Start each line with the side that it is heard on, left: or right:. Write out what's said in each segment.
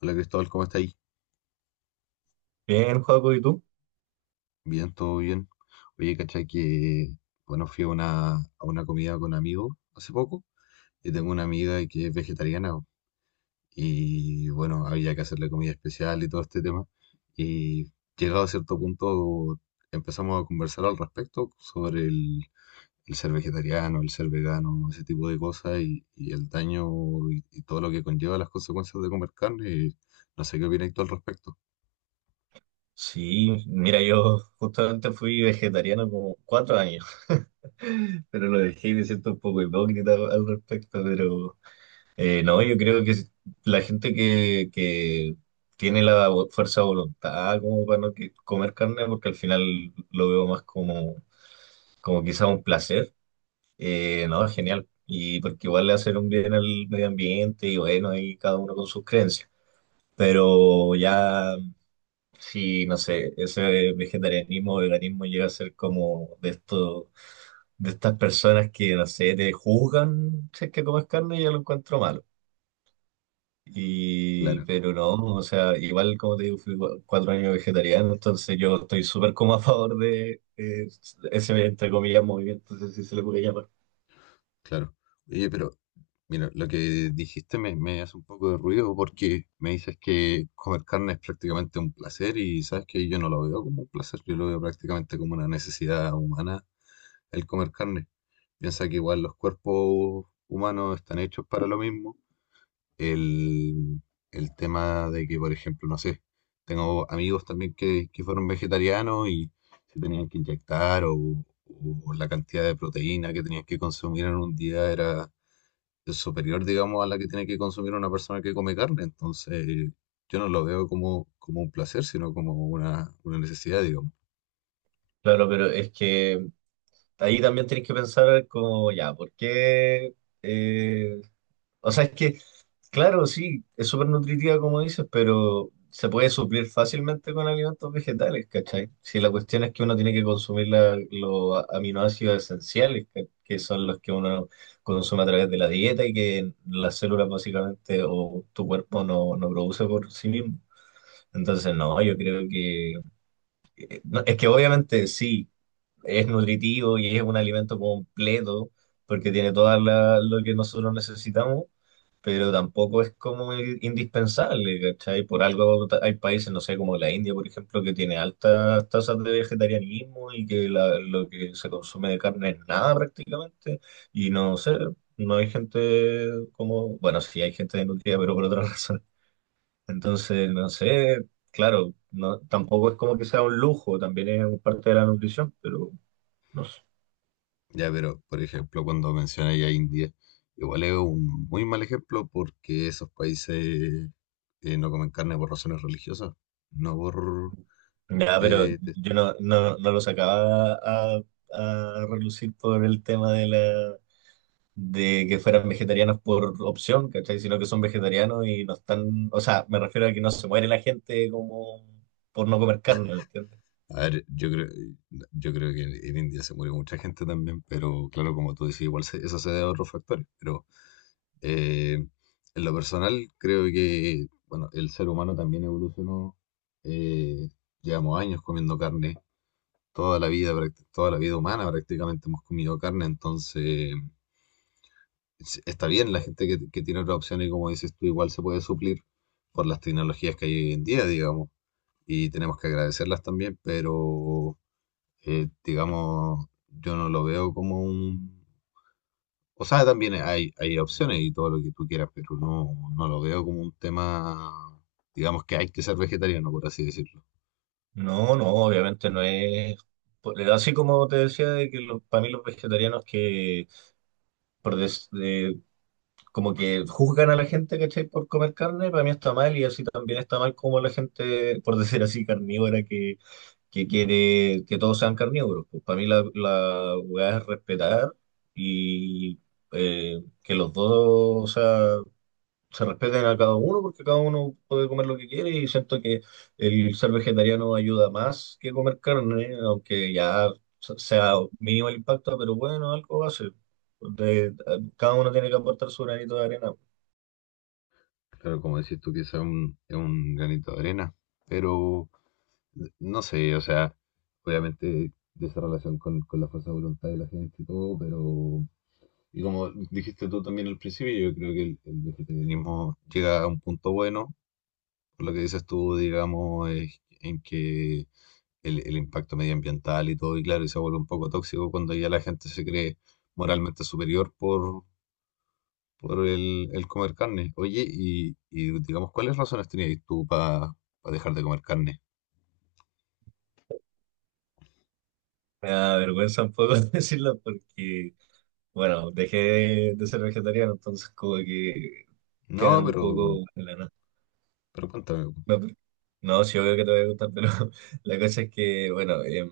left: Hola Cristóbal, ¿cómo estáis?
right: Bien, Joaco, ¿y tú?
left: Bien, todo bien. Oye, cachai que, bueno, fui a una comida con amigos hace poco y tengo una amiga que es vegetariana po, y, bueno, había que hacerle comida especial y todo este tema. Y llegado a cierto punto empezamos a conversar al respecto sobre el ser vegetariano, el ser vegano, ese tipo de cosas y el daño y todo lo que conlleva las consecuencias de comer carne. Y no sé qué opináis tú al respecto.
right: Sí, mira, yo justamente fui vegetariano como 4 años, pero lo dejé y me siento un poco hipócrita al respecto, pero no, yo creo que si, la gente que tiene la fuerza de voluntad como para no comer carne, porque al final lo veo más como quizá un placer. No, es genial, y porque igual le hacen un bien al medio ambiente y bueno, ahí cada uno con sus creencias. Pero ya si, no sé, ese vegetarianismo o veganismo llega a ser como de esto, de estas personas que, no sé, te juzgan si es que comes carne, yo lo encuentro malo. Y,
left: Claro.
right: pero no, o sea, igual como te digo, fui 4 años vegetariano, entonces yo estoy súper como a favor de ese, entre comillas, movimiento, no sé si se le puede llamar.
left: Claro. Oye, pero mira, lo que me hace un poco de ruido porque me dices que comer carne es prácticamente un placer y sabes que yo no lo veo como un placer, yo lo veo prácticamente como una necesidad humana el comer carne. Piensa que igual los cuerpos humanos están hechos para lo mismo. El, el tema de que, por ejemplo, no sé, tengo amigos también que fueron vegetarianos y se tenían que inyectar o la cantidad de proteína que tenían que consumir en un día era es superior, digamos, a la que tiene que consumir una persona que come carne. Entonces, yo no lo veo como, como un placer, sino como una necesidad, digamos.
right: Claro, pero es que ahí también tienes que pensar como, ya, ¿por qué? eh, O sea, es que, claro, sí, es súper nutritiva como dices, pero se puede suplir fácilmente con alimentos vegetales, ¿cachai? Si la cuestión es que uno tiene que consumir los aminoácidos esenciales, que son los que uno consume a través de la dieta y que las células básicamente o tu cuerpo no produce por sí mismo. Entonces, no, yo creo que... no, es que obviamente sí, es nutritivo y es un alimento completo porque tiene todo lo que nosotros necesitamos, pero tampoco es como indispensable, ¿cachai? Por algo hay países, no sé, como la India, por ejemplo, que tiene altas tasas de vegetarianismo y que lo que se consume de carne es nada prácticamente, y no sé, no hay gente como, bueno, sí hay gente desnutrida, pero por otra razón. Entonces, no sé, claro, no, tampoco es como que sea un lujo, también es parte de la nutrición, pero no sé.
left: Ya, pero, por ejemplo, cuando mencioné a India, igual es un muy mal ejemplo porque esos países no comen carne por razones religiosas, no por...
right: Ya, pero
left: eh, te-
right: yo no lo sacaba a relucir por el tema de la, de que fueran vegetarianos por opción, ¿cachai? Sino que son vegetarianos y no están, o sea, me refiero a que no se muere la gente como por no comer carne, ¿me entiendes?
left: a ver, yo creo que en India se murió mucha gente también, pero claro, como tú decís, igual se- eso se debe a otros factores, pero Eh, en lo personal, creo que, bueno, el ser humano también evolucionó. eh, Llevamos años comiendo carne, toda la vida, práct- toda la vida humana prácticamente hemos comido carne, entonces es- está bien la gente que tiene otra opción y como dices tú, igual se puede suplir por las tecnologías que hay hoy en día, digamos, y tenemos que agradecerlas también, pero, digamos, yo no lo veo como un... O sea, también hay opciones y todo lo que tú quieras, pero no, no lo veo como un tema, digamos que hay que ser vegetariano, por así decirlo.
right: No, no, obviamente no es. Así como te decía, de que los, para mí los vegetarianos que por des- de- como que juzgan a la gente, ¿cachai? Por comer carne, para mí está mal y así también está mal como la gente, por decir así, carnívora que quiere que todos sean carnívoros. Pues para mí la, la weá es respetar y que los dos, o sea, se respeten a cada uno porque cada uno puede comer lo que quiere y siento que el ser vegetariano ayuda más que comer carne, aunque ya sea mínimo el impacto, pero bueno, algo va a hace. De- Cada uno tiene que aportar su granito de arena.
left: Claro, como decís tú, quizá un, es un granito de arena, pero no sé, o sea, obviamente de esa relación con la fuerza de voluntad de la gente y todo, pero... Y como dijiste tú también al principio, yo creo que el vegetarianismo llega a un punto bueno, por lo que dices tú, digamos, es en que el impacto medioambiental y todo, y claro, y se vuelve un poco tóxico cuando ya la gente se cree moralmente superior por el comer carne. Oye, y digamos, ¿cuáles razones tenías tú para dejar de comer carne?
right: Me da vergüenza un poco decirlo porque, bueno, dejé de ser vegetariano, entonces como que quedan
left: No,
right: un poco en la nada.
left: pero cuéntame,
right: No, pues, no, sí, obvio que te va a gustar, pero la cosa es que, bueno,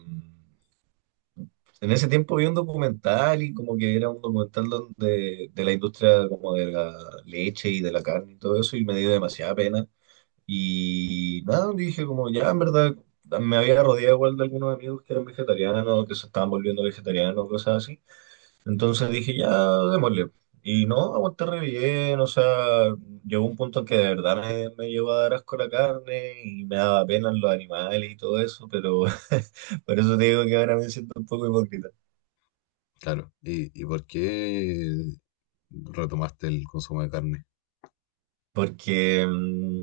right: en ese tiempo vi un documental y como que era un documental donde, de la industria como de la leche y de la carne y todo eso y me dio demasiada pena. Y nada, dije como ya, en verdad, me había rodeado igual de algunos amigos que eran vegetarianos, que se estaban volviendo vegetarianos, cosas así. Entonces dije, ya, démosle. Y no, aguanté re bien, o sea, llegó un punto en que de verdad me llegó a dar asco la carne y me daba pena los animales y todo eso, pero por eso te digo que ahora me siento un poco hipócrita.
left: claro, y por qué retomaste el consumo de carne?
right: Porque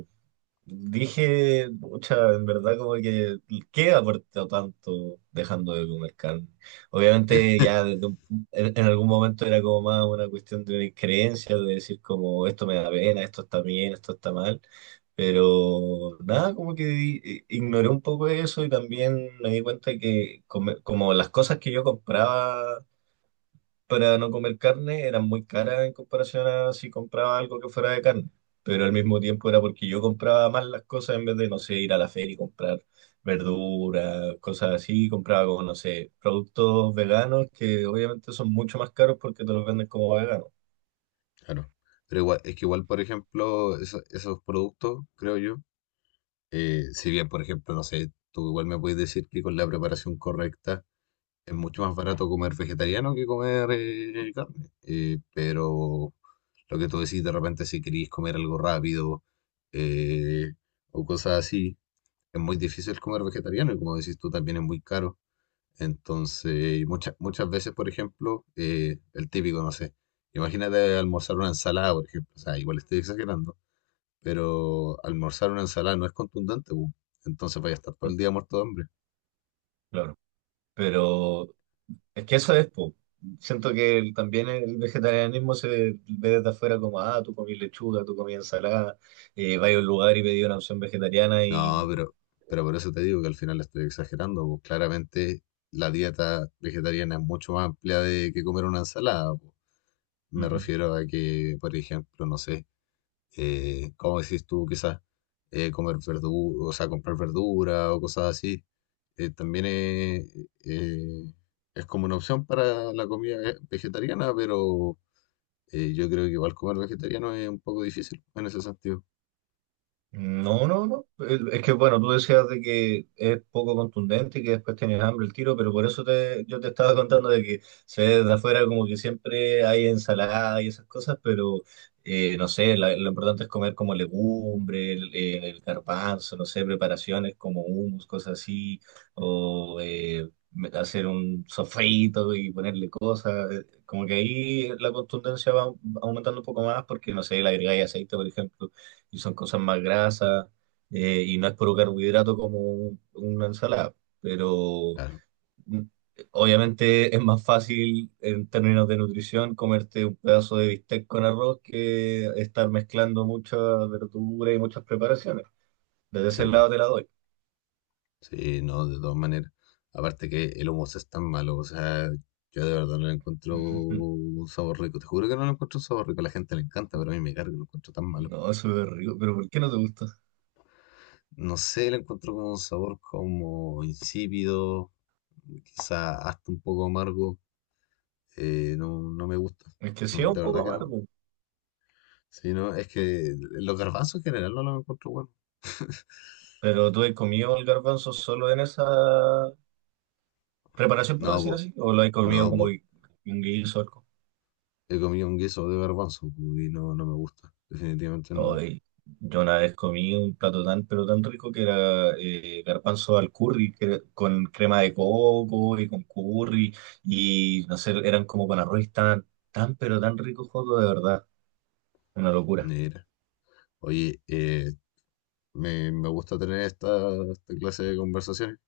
right: dije, pucha, en verdad como que, ¿qué aporta tanto dejando de comer carne? Obviamente ya desde en algún momento era como más una cuestión de una creencia, de decir como esto me da pena, esto está bien, esto está mal, pero nada, como que ignoré un poco eso y también me di cuenta que como las cosas que yo compraba para no comer carne eran muy caras en comparación a si compraba algo que fuera de carne. Pero al mismo tiempo era porque yo compraba más las cosas en vez de, no sé, ir a la feria y comprar verduras, cosas así. Compraba como, no sé, productos veganos que obviamente son mucho más caros porque te los venden como veganos.
left: Claro. Pero igual, es que igual, por ejemplo, eso- esos productos, creo yo, si bien, por ejemplo, no sé, tú igual me puedes decir que con la preparación correcta es mucho más barato comer vegetariano que comer carne. Pero lo que tú decís de repente, si querís comer algo rápido eh, o cosas así, es muy difícil comer vegetariano y como decís tú, también es muy caro. Entonces, muchas, muchas veces, por ejemplo, el típico, no sé, imagínate almorzar una ensalada, por ejemplo, o sea, igual estoy exagerando, pero almorzar una ensalada no es contundente, bu. Entonces vaya a estar todo
right: Mm,
left: el día muerto de hambre.
right: claro. Pero es que eso es, po. Siento que también el vegetarianismo se ve desde afuera como, ah, tú comí lechuga, tú comí ensalada, vas a un lugar y pedí una opción vegetariana
left: No,
right: y...
left: pero por eso te digo que al final la estoy exagerando, pues claramente la dieta vegetariana es mucho más amplia de que comer una ensalada. Pues. Me
right: Ujú.
left: refiero a que, por ejemplo, no sé, ¿cómo decís tú? Quizás comer verdura, o sea, comprar verdura o cosas así, también eh, es como una opción para la comida ve- vegetariana, pero yo creo que igual comer vegetariano es un poco difícil en ese sentido.
right: No, no, no. Es que bueno, tú decías de que es poco contundente y que después tienes hambre el tiro, pero por eso yo te estaba contando de que se ve desde afuera como que siempre hay ensalada y esas cosas, pero no sé, lo importante es comer como legumbre, el garbanzo, no sé, preparaciones como hummus, cosas así, o hacer un sofrito y ponerle cosas. Como que ahí la contundencia va aumentando un poco más porque, no sé, le agregáis aceite, por ejemplo, y son cosas más grasas, y no es puro carbohidrato como una ensalada, pero
left: Claro,
right: mm, obviamente es más fácil en términos de nutrición comerte un pedazo de bistec con arroz que estar mezclando muchas verduras y muchas preparaciones. Desde
left: sí,
right: ese
left: pues.
right: lado te la doy.
left: Sí, no, de todas maneras. Aparte que el hummus es tan malo, o sea, yo de verdad no le encuentro un sabor rico. Te juro que no le encuentro un sabor rico. A la gente le encanta, pero a mí me carga, lo encuentro tan malo.
right: No, eso es rico, pero ¿por qué no te gusta?
left: No sé, le encuentro como un sabor como insípido, quizá hasta un poco amargo. No, no me gusta.
right: Es que sí
left: No,
right: es
left: de
right: un poco
left: verdad que no.
right: amargo,
left: Sí, no, es que los garbanzos en general no los encuentro buenos.
right: pero ¿tú has comido el garbanzo solo en esa preparación, por
left: No,
right: decir
left: po,
right: así? ¿O lo has comido
left: no,
right: como
left: po,
right: un guiso?
left: he comido un guiso de garbanzo po, y no, no me gusta. Definitivamente no.
right: Ay, yo una vez comí un plato tan, pero tan rico que era garbanzo al curry, que era con crema de coco y con curry, y no sé, eran como con arroz, y estaban tan, pero tan ricos, Joaco, de verdad, una locura.
left: Mira. Oye, me, me gusta tener esta, esta clase de conversaciones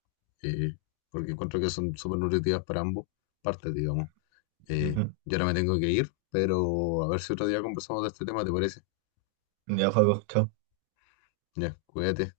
left: eh, porque encuentro que son súper nutritivas para ambos partes, digamos.
right: Ujú.
left: Yo ahora me tengo que ir, pero a ver si otro día conversamos de este tema, ¿te parece?
right: Ya, Joaco, chao.
left: Ya, cuídate.